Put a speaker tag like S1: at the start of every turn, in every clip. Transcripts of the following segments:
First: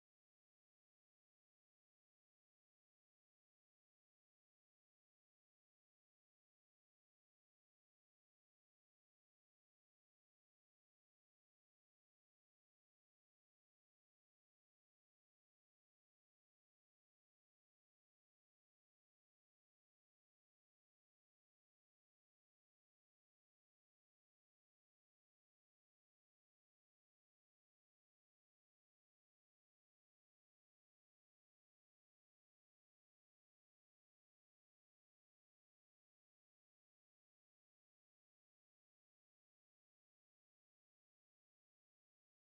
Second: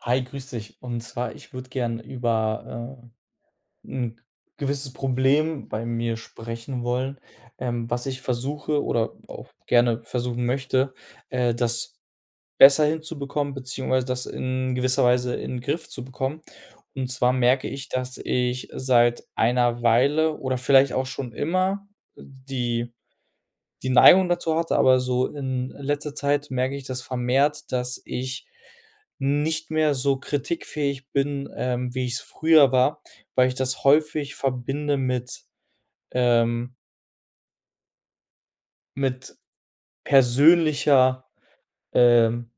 S1: Hi, grüß dich. Und zwar, ich würde gern über ein gewisses Problem bei mir sprechen wollen, was ich versuche oder auch gerne versuchen möchte, das besser hinzubekommen, beziehungsweise das in gewisser Weise in den Griff zu bekommen. Und zwar merke ich, dass ich seit einer Weile oder vielleicht auch schon immer die die Neigung dazu hatte, aber so in letzter Zeit merke ich das vermehrt, dass ich nicht mehr so kritikfähig bin, wie ich es früher war, weil ich das häufig verbinde ähm mit persönlicher, ähm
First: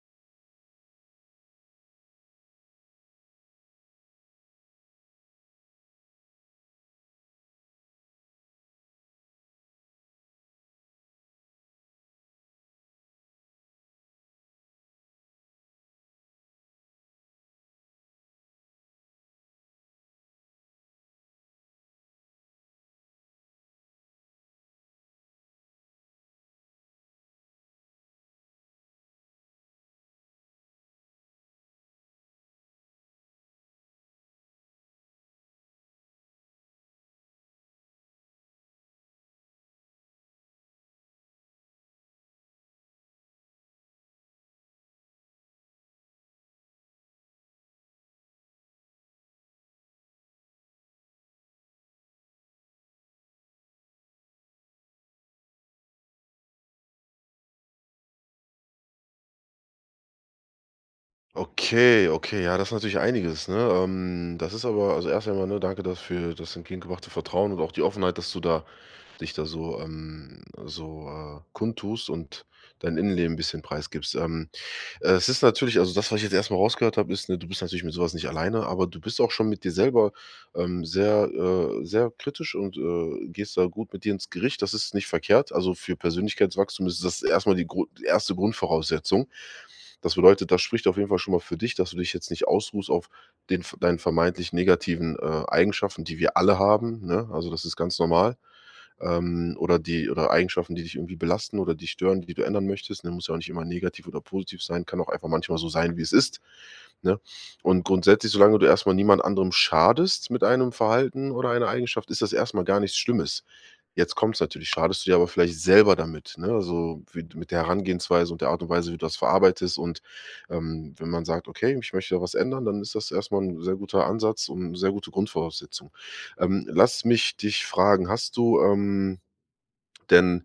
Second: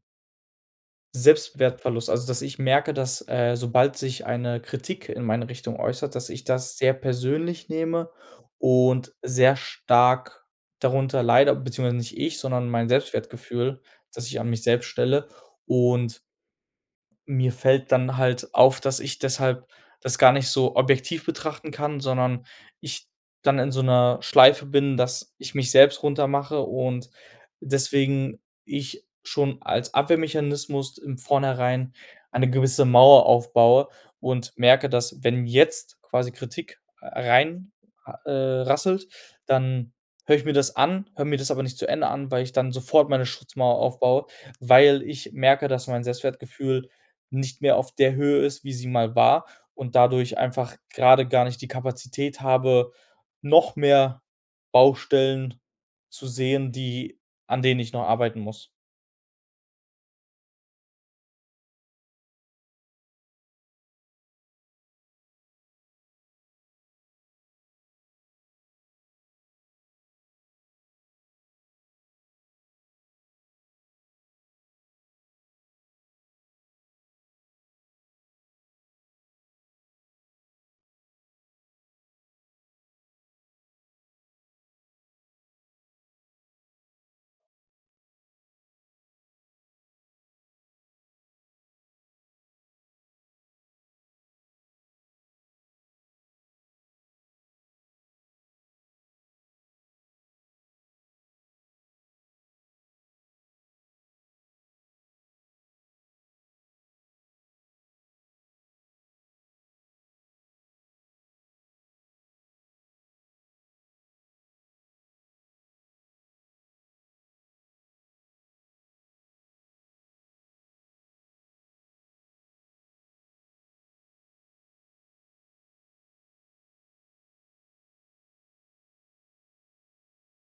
S1: Selbstwertverlust, also, dass ich merke, dass, sobald sich eine Kritik in meine Richtung äußert, dass ich das sehr persönlich nehme und sehr stark darunter leide, beziehungsweise nicht ich, sondern mein Selbstwertgefühl, das ich an mich selbst stelle, und mir fällt dann halt auf, dass ich deshalb das gar nicht so objektiv betrachten kann, sondern ich dann in so einer Schleife bin, dass ich mich selbst runtermache und deswegen ich schon als Abwehrmechanismus im Vornherein eine gewisse Mauer aufbaue und merke, dass wenn jetzt quasi Kritik rein rasselt, dann höre ich mir das an, höre mir das aber nicht zu Ende an, weil ich dann sofort meine Schutzmauer aufbaue, weil ich merke, dass mein Selbstwertgefühl nicht mehr auf der Höhe ist, wie sie mal war, und dadurch einfach gerade gar nicht die Kapazität habe, noch mehr Baustellen zu sehen, die an denen ich noch arbeiten muss.
S2: Okay, okay, ja, das ist natürlich einiges, ne? Das ist aber also erst einmal, ne, danke dafür das entgegengebrachte Vertrauen und auch die Offenheit, dass du da dich da so so, kundtust und dein Innenleben 'n bisschen preisgibst. Es ist natürlich also das, was ich jetzt erstmal rausgehört habe, ist, ne, du bist natürlich mit sowas nicht alleine, aber du bist auch schon mit dir selber, sehr, sehr kritisch und, gehst da gut mit dir ins Gericht. Das ist nicht verkehrt. Also, für Persönlichkeitswachstum ist das erstmal die Grund erste Grundvoraussetzung. Das bedeutet, das spricht auf jeden Fall schon mal für dich, dass du dich jetzt nicht ausruhst auf den deinen vermeintlich negativen, Eigenschaften, die wir alle haben, ne? Also, das ist ganz normal, oder die oder Eigenschaften, die dich irgendwie belasten oder dich stören, die du ändern möchtest, ne? Muss ja auch nicht immer negativ oder positiv sein, kann auch einfach manchmal so sein, wie es ist, ne? Und grundsätzlich, solange du erstmal niemand anderem schadest mit einem Verhalten oder einer Eigenschaft, ist das erstmal gar nichts Schlimmes. Jetzt kommt es natürlich, schadest du dir aber vielleicht selber damit, ne? Also, wie mit der Herangehensweise und der Art und Weise, wie du das verarbeitest und, wenn man sagt: „Okay, ich möchte da was ändern“, dann ist das erstmal ein sehr guter Ansatz und 'ne sehr gute Grundvoraussetzung. Lass mich dich fragen, hast du, denn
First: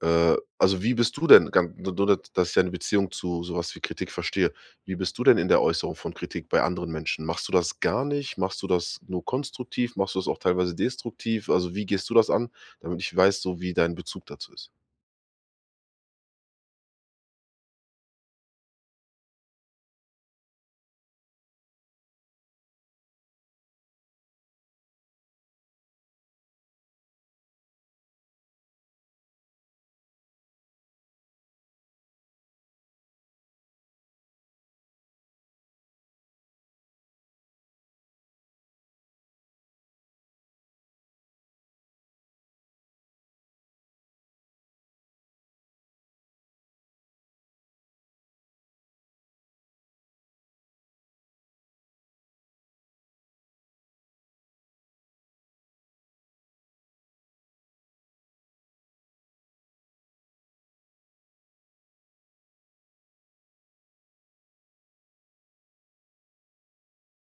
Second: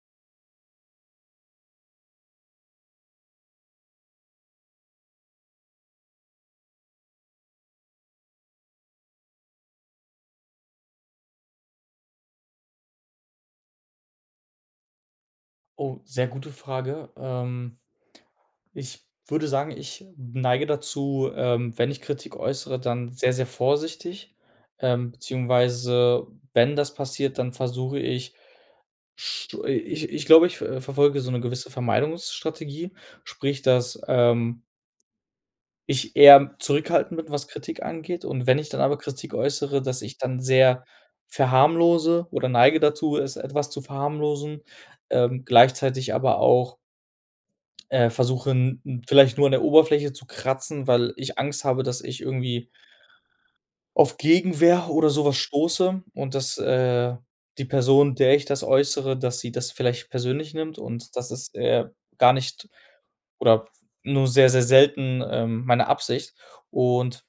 S2: also, wie bist du denn gan nur nur, dass ich deine Beziehung zu sowas wie Kritik verstehe. Wie bist du denn in der Äußerung von Kritik bei anderen Menschen? Machst du das gar nicht? Machst du das nur konstruktiv? Machst du das auch teilweise destruktiv? Also, wie gehst du das an, damit ich weiß, so wie dein Bezug dazu ist?
S1: Oh, sehr gute Frage. Ich würde sagen, ich neige dazu, wenn ich Kritik äußere, dann sehr, sehr vorsichtig, beziehungsweise wenn das passiert, dann versuche ich sch ich glaube, ich, verfolge so eine gewisse Vermeidungsstrategie, sprich, dass, ich eher zurückhaltend bin, was Kritik angeht, und wenn ich dann aber Kritik äußere, dass ich dann sehr verharmlose oder neige dazu, es etwas zu verharmlosen, gleichzeitig aber auch, versuche, 'n vielleicht nur an der Oberfläche zu kratzen, weil ich Angst habe, dass ich irgendwie auf Gegenwehr oder sowas stoße und dass, die Person, der ich das äußere, dass sie das vielleicht persönlich nimmt, und das ist, gar nicht oder nur sehr, sehr selten, meine Absicht und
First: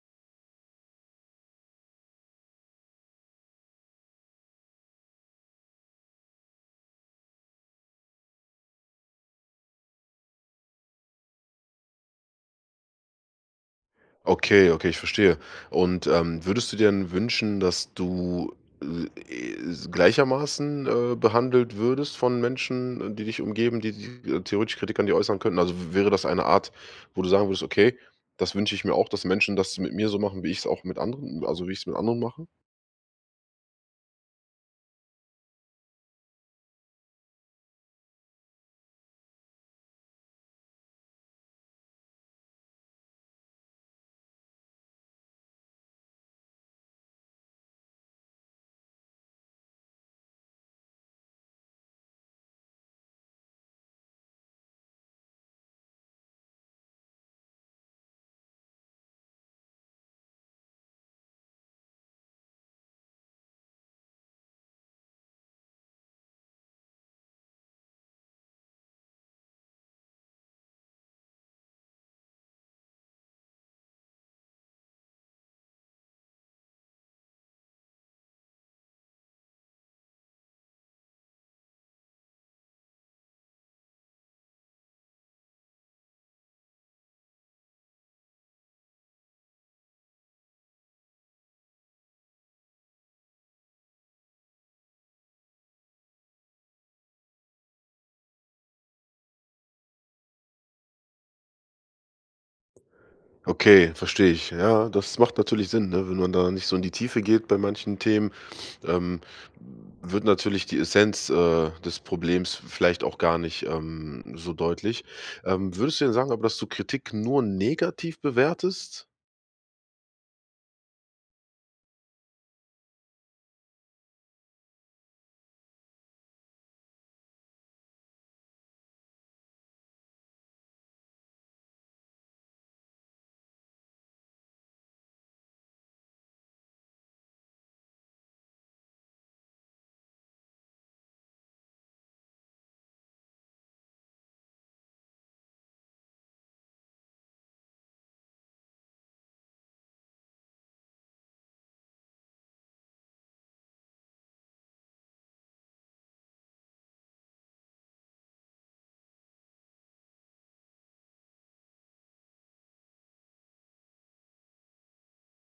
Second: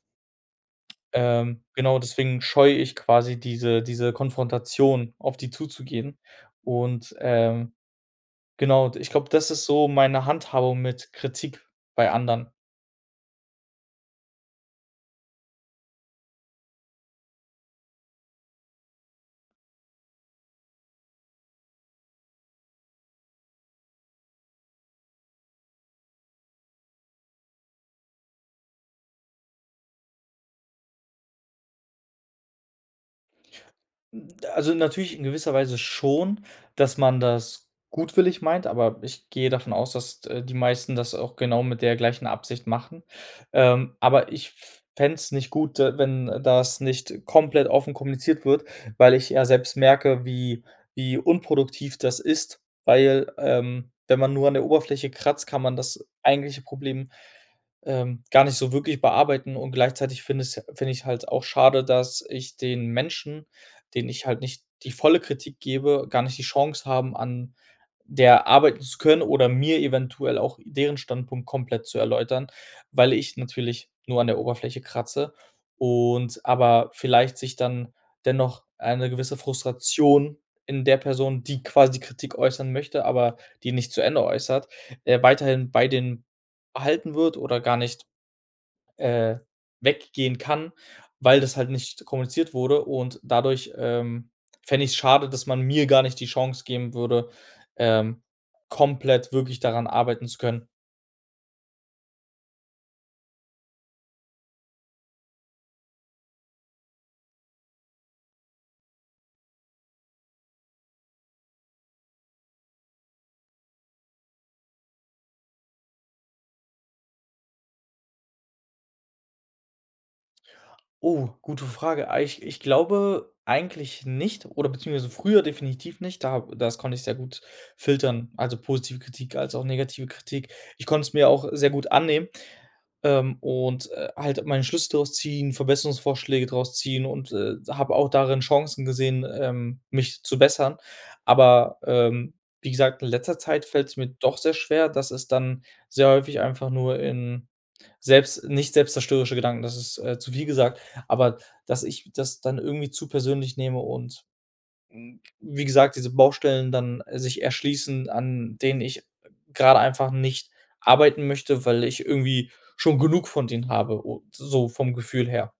S1: genau deswegen scheue ich quasi diese Konfrontation, auf die zuzugehen. Und, genau, ich glaube, das ist so meine Handhabung mit Kritik bei anderen.
S2: Okay, okay, ich verstehe. Und, würdest du dir denn wünschen, dass du, äh, gleichermaßen, behandelt würdest von Menschen, die dich umgeben, die theoretisch Kritik an dir äußern könnten? Also, w wäre das eine Art, wo du sagen würdest: „Okay, das wünsche ich mir auch, dass Menschen das mit mir so machen, wie ich es auch mit anderen also, wie ich es mit anderen mache?“
S1: Hm, also natürlich in gewisser Weise schon, dass man das gutwillig meint, aber ich gehe davon aus, dass, die meisten das auch genau mit der gleichen Absicht machen. Aber ich fände es nicht gut, wenn das nicht komplett offen kommuniziert wird, weil ich ja selbst merke, wie wie unproduktiv das ist, weil, wenn man nur an der Oberfläche kratzt, kann man das eigentliche Problem gar nicht so wirklich bearbeiten, und gleichzeitig finde ich halt auch schade, dass ich den Menschen, denen ich halt nicht die volle Kritik gebe, gar nicht die Chance haben, an der arbeiten zu können oder mir eventuell auch deren Standpunkt komplett zu erläutern, weil ich natürlich nur an der Oberfläche kratze und aber vielleicht sich dann dennoch eine gewisse Frustration in der Person, die quasi Kritik äußern möchte, aber die nicht zu Ende äußert, weiterhin bei den erhalten wird oder gar nicht, äh, weggehen kann, weil das halt nicht kommuniziert wurde, und dadurch, fände ich es schade, dass man mir gar nicht die Chance geben würde, ähm, komplett wirklich daran arbeiten zu können.
S2: Okay, verstehe ich. Ja, das macht natürlich Sinn, ne? Wenn man da nicht so in die Tiefe geht bei manchen Themen, ähm, wird natürlich die Essenz, des Problems vielleicht auch gar nicht, so deutlich. Würdest du denn sagen aber, dass du Kritik nur negativ bewertest?
S1: Oh, gute Frage. Ah, ich glaube eigentlich nicht oder beziehungsweise früher definitiv nicht, da das konnte ich sehr gut filtern, also positive Kritik als auch negative Kritik. Ich konnte es mir auch sehr gut annehmen. Und, halt meine Schlüsse draus ziehen, Verbesserungsvorschläge draus ziehen und, habe auch darin Chancen gesehen, mich zu bessern. Aber, wie gesagt, in letzter Zeit fällt es mir doch sehr schwer, dass es dann sehr häufig einfach nur in selbst nicht selbstzerstörerische Gedanken, das ist, zu viel gesagt, aber dass ich das dann irgendwie zu persönlich nehme und hm, wie gesagt, diese Baustellen dann sich erschließen, an denen ich gerade einfach nicht arbeiten möchte, weil ich irgendwie schon genug von denen habe, o so vom Gefühl her.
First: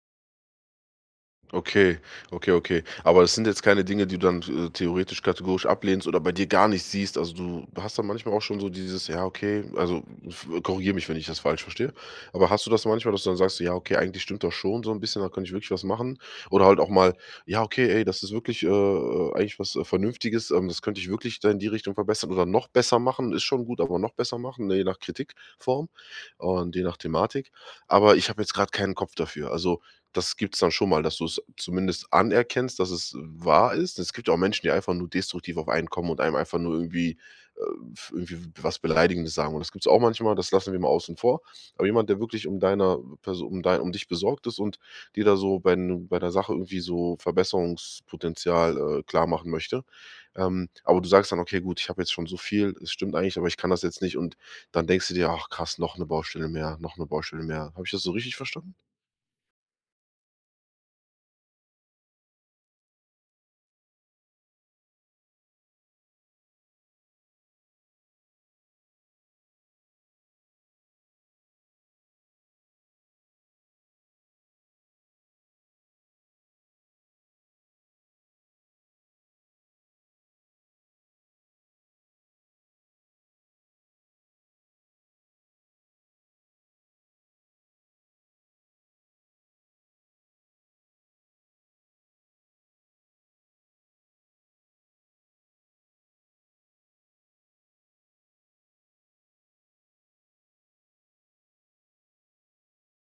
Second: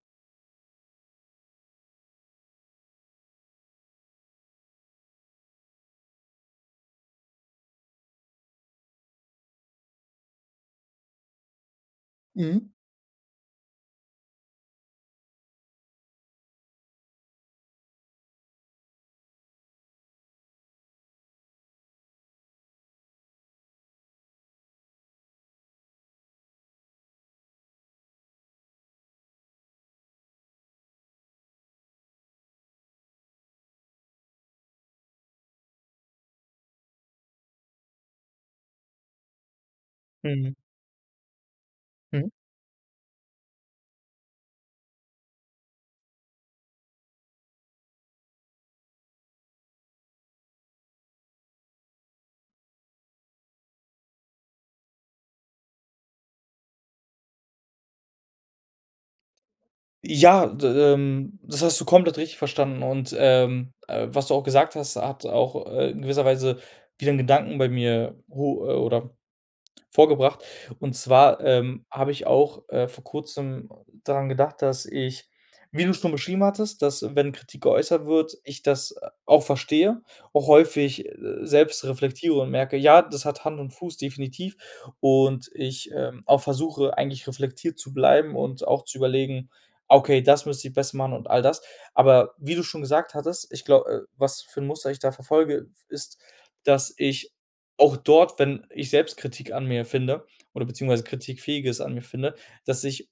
S2: Okay, okay, okay. Aber das sind jetzt keine Dinge, die du dann, theoretisch kategorisch ablehnst oder bei dir gar nicht siehst. Also, du hast dann manchmal auch schon so dieses: „Ja, okay“, also, korrigiere mich, wenn ich das falsch verstehe. Aber hast du das manchmal, dass du dann sagst: „Ja, okay, eigentlich stimmt das schon so ein bisschen, da könnte ich wirklich was machen.“ Oder halt auch mal: „Ja, okay, ey, das ist wirklich, eigentlich was, Vernünftiges. Das könnte ich wirklich da in die Richtung verbessern oder noch besser machen. Ist schon gut, aber noch besser machen“, ne, je nach Kritikform und je nach Thematik. Aber ich habe jetzt gerade keinen Kopf dafür. Also das gibt's dann schon mal, dass du es zumindest anerkennst, dass es wahr ist. Es gibt ja auch Menschen, die einfach nur destruktiv auf einen kommen und einem einfach nur irgendwie, f irgendwie was Beleidigendes sagen. Und das gibt's auch manchmal, das
S1: Mhm,
S2: lassen wir mal außen vor. Aber jemand, der
S1: mhm.
S2: wirklich um deiner Person, um dich besorgt ist und dir da so bei der Sache irgendwie so Verbesserungspotenzial, klar machen möchte. Aber du sagst dann: „Okay, gut, ich habe jetzt schon so viel, es stimmt eigentlich, aber ich kann das jetzt nicht.“ Und dann denkst du dir: „Ach krass, noch eine Baustelle mehr, noch eine Baustelle mehr.“ Habe ich das so richtig verstanden?
S1: Ja, d das hast du komplett richtig verstanden und, was du auch gesagt hast, hat auch, in gewisser Weise wieder 'n Gedanken bei mir ho oder vorgebracht. Und zwar, habe ich auch, vor Kurzem daran gedacht, dass ich wie du schon beschrieben hattest, dass, wenn Kritik geäußert wird, ich das auch verstehe, auch häufig, selbst reflektiere und merke: „Ja, das hat Hand und Fuß, definitiv.“ Und ich, auch versuche, eigentlich reflektiert zu bleiben und auch zu überlegen: „Okay, das müsste ich besser machen“ und all das. Aber wie du schon gesagt hattest, ich glaube, was für ein Muster ich da verfolge, ist, dass ich auch dort, wenn ich selbst Kritik an mir finde oder beziehungsweise Kritikfähiges an mir finde, dass ich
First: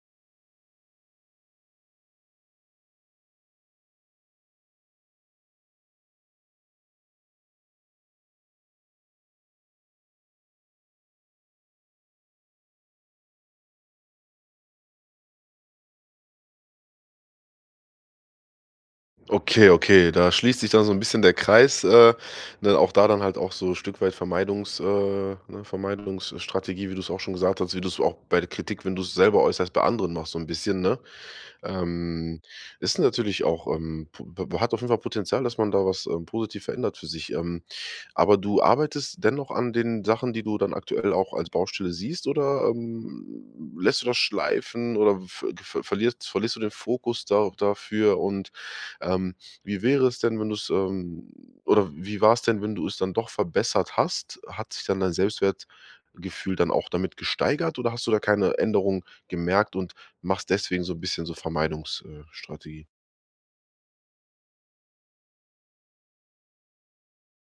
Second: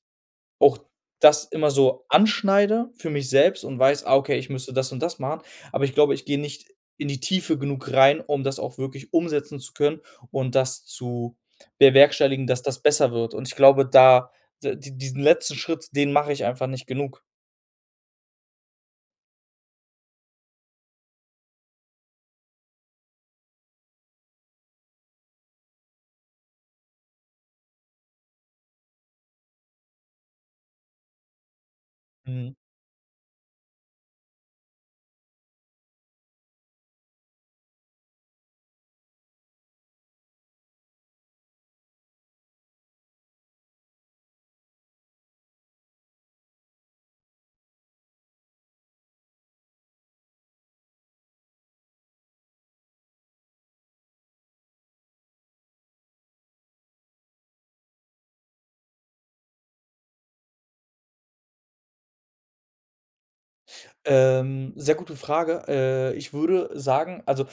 S1: auch das immer so anschneide für mich selbst und weiß: „Ah, okay, ich müsste das und das machen.“ Aber ich glaube, ich gehe nicht in die Tiefe genug rein, um das auch wirklich umsetzen zu können und das zu bewerkstelligen, dass das besser wird. Und ich glaube, da diesen letzten Schritt, den mache ich einfach nicht genug.
S2: Okay, okay, da schließt sich dann so ein bisschen der Kreis, ne, auch da dann halt auch so ein Stück weit Vermeidungs ne, Vermeidungsstrategie, wie du es auch schon gesagt hast, wie du es auch bei der Kritik, wenn du es selber äußerst, bei anderen machst so ein bisschen, ne? Ähm,
S1: Mhm.
S2: Ist natürlich auch, po b hat auf jeden Fall Potenzial, dass man da was, positiv verändert für sich. Aber du arbeitest dennoch an den Sachen, die du dann aktuell auch als Baustelle siehst oder, lässt du das schleifen oder verlierst du den Fokus da dafür? Und, ähm, wie wäre es denn, wenn du's oder wie war es denn, wenn du es dann doch verbessert hast? Hat sich dann dein Selbstwertgefühl dann auch damit gesteigert oder hast du da keine Änderung gemerkt und machst deswegen so 'n bisschen so Vermeidungsstrategie. Strategie.
S1: Sehr gute Frage. Ich würde sagen, also,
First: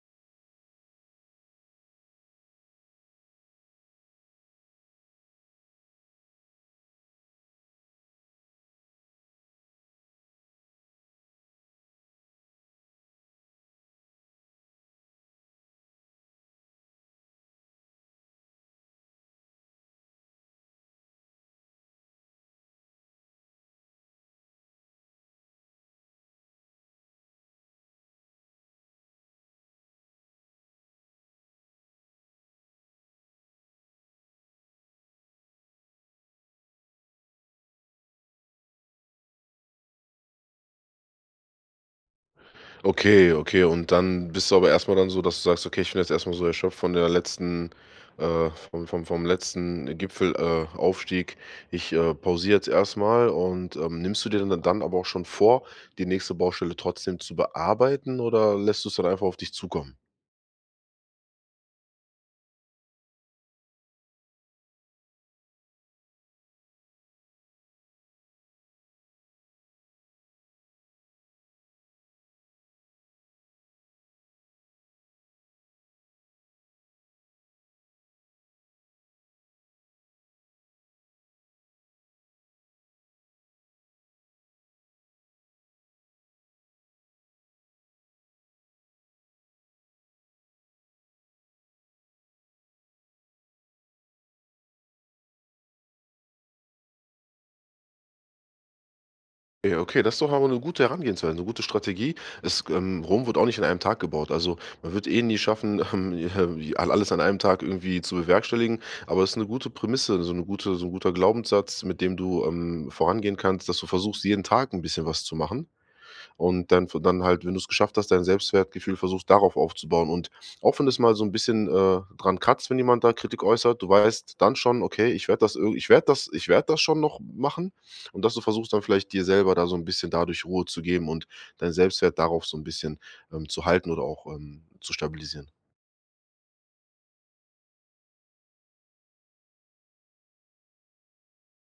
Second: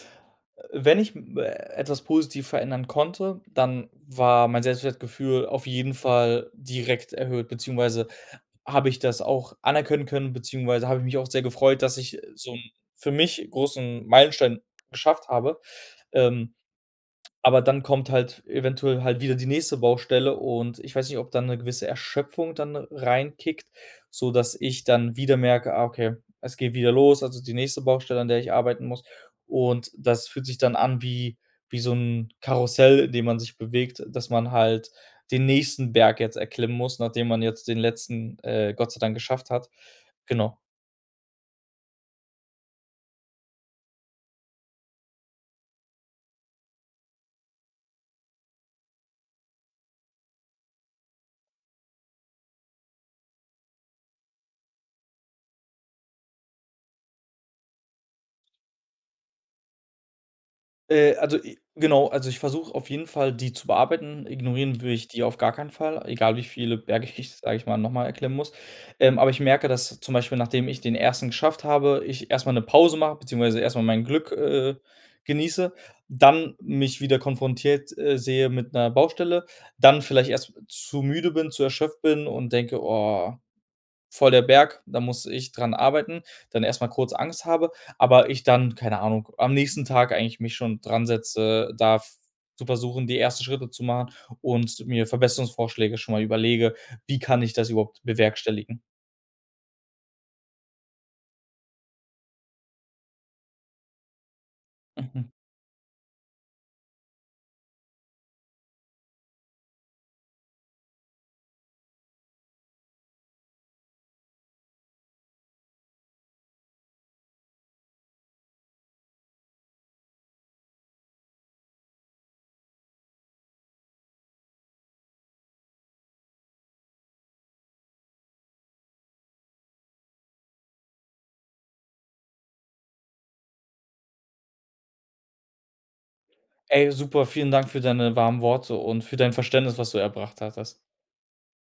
S1: wenn ich m etwas positiv verändern konnte, dann war mein Selbstwertgefühl auf jeden Fall direkt erhöht, beziehungsweise habe ich das auch anerkennen können, beziehungsweise habe ich mich auch sehr gefreut, dass ich, so 'n für mich großen Meilenstein geschafft habe. Ähm, aber dann kommt halt eventuell halt wieder die nächste Baustelle und ich weiß nicht, ob dann 'ne gewisse Erschöpfung dann reinkickt, sodass ich dann wieder merke: „Ah, okay, es geht wieder los, also die nächste Baustelle, an der ich arbeiten muss.“ Und das fühlt sich dann an wie wie so 'n Karussell, in dem man sich bewegt, dass man halt den nächsten Berg jetzt erklimmen muss, nachdem man jetzt den letzten, Gott sei Dank geschafft hat. Genau.
S2: Okay, okay, und dann bist du aber erst mal dann so, dass du sagst: „Okay, ich bin jetzt erst mal so erschöpft von der letzten vom vom letzten Gipfel Aufstieg. Ich, pausiere jetzt erst mal.“ Und, nimmst du dir dann aber auch schon vor, die nächste Baustelle trotzdem zu bearbeiten oder lässt du's dann einfach auf dich zukommen?
S1: Also, i genau, also ich versuche auf jeden Fall, die zu bearbeiten. Ignorieren will ich die auf gar keinen Fall, egal wie viele Berge ich, sage ich mal, noch mal erklimmen muss. Aber ich merke, dass zum Beispiel, nachdem ich den ersten geschafft habe, ich erst mal 'ne Pause mache, beziehungsweise erst mal mein Glück, genieße, dann mich wieder konfrontiert, sehe mit einer Baustelle, dann vielleicht erst zu müde bin, zu erschöpft bin und denke: „Oh“, voll der Berg, da muss ich dran arbeiten, dann erstmal kurz Angst habe, aber ich dann, keine Ahnung, am nächsten Tag eigentlich mich schon dran setze, da f zu versuchen, die ersten Schritte zu machen und mir Verbesserungsvorschläge schon mal überlege: „Wie kann ich das überhaupt bewerkstelligen?“
S2: Ja, okay, das ist doch aber eine gute Herangehensweise, eine gute Strategie. Es Rom wird auch nicht an einem Tag gebaut. Also, man wird eh
S1: Mhm.
S2: nie schaffen, ja, alles an einem Tag irgendwie zu bewerkstelligen, aber es ist eine gute Prämisse, so 'ne gute so 'n guter Glaubenssatz, mit dem du, vorangehen kannst, dass du versuchst, jeden Tag ein bisschen was zu machen und dann halt, wenn du es geschafft hast, dein Selbstwertgefühl versuchst, darauf aufzubauen. Und auch wenn das mal so ein bisschen, dran kratzt, wenn jemand da Kritik äußert, du weißt dann schon: „Okay, ich werde das schon noch machen.“ Und dass du versuchst dann vielleicht dir selber da so ein bisschen dadurch Ruhe zu geben und deinen Selbstwert darauf so ein bisschen, zu halten oder auch, zu stabilisieren.
S1: Ey, super, vielen Dank für deine warmen Worte und für dein Verständnis, was du erbracht hattest.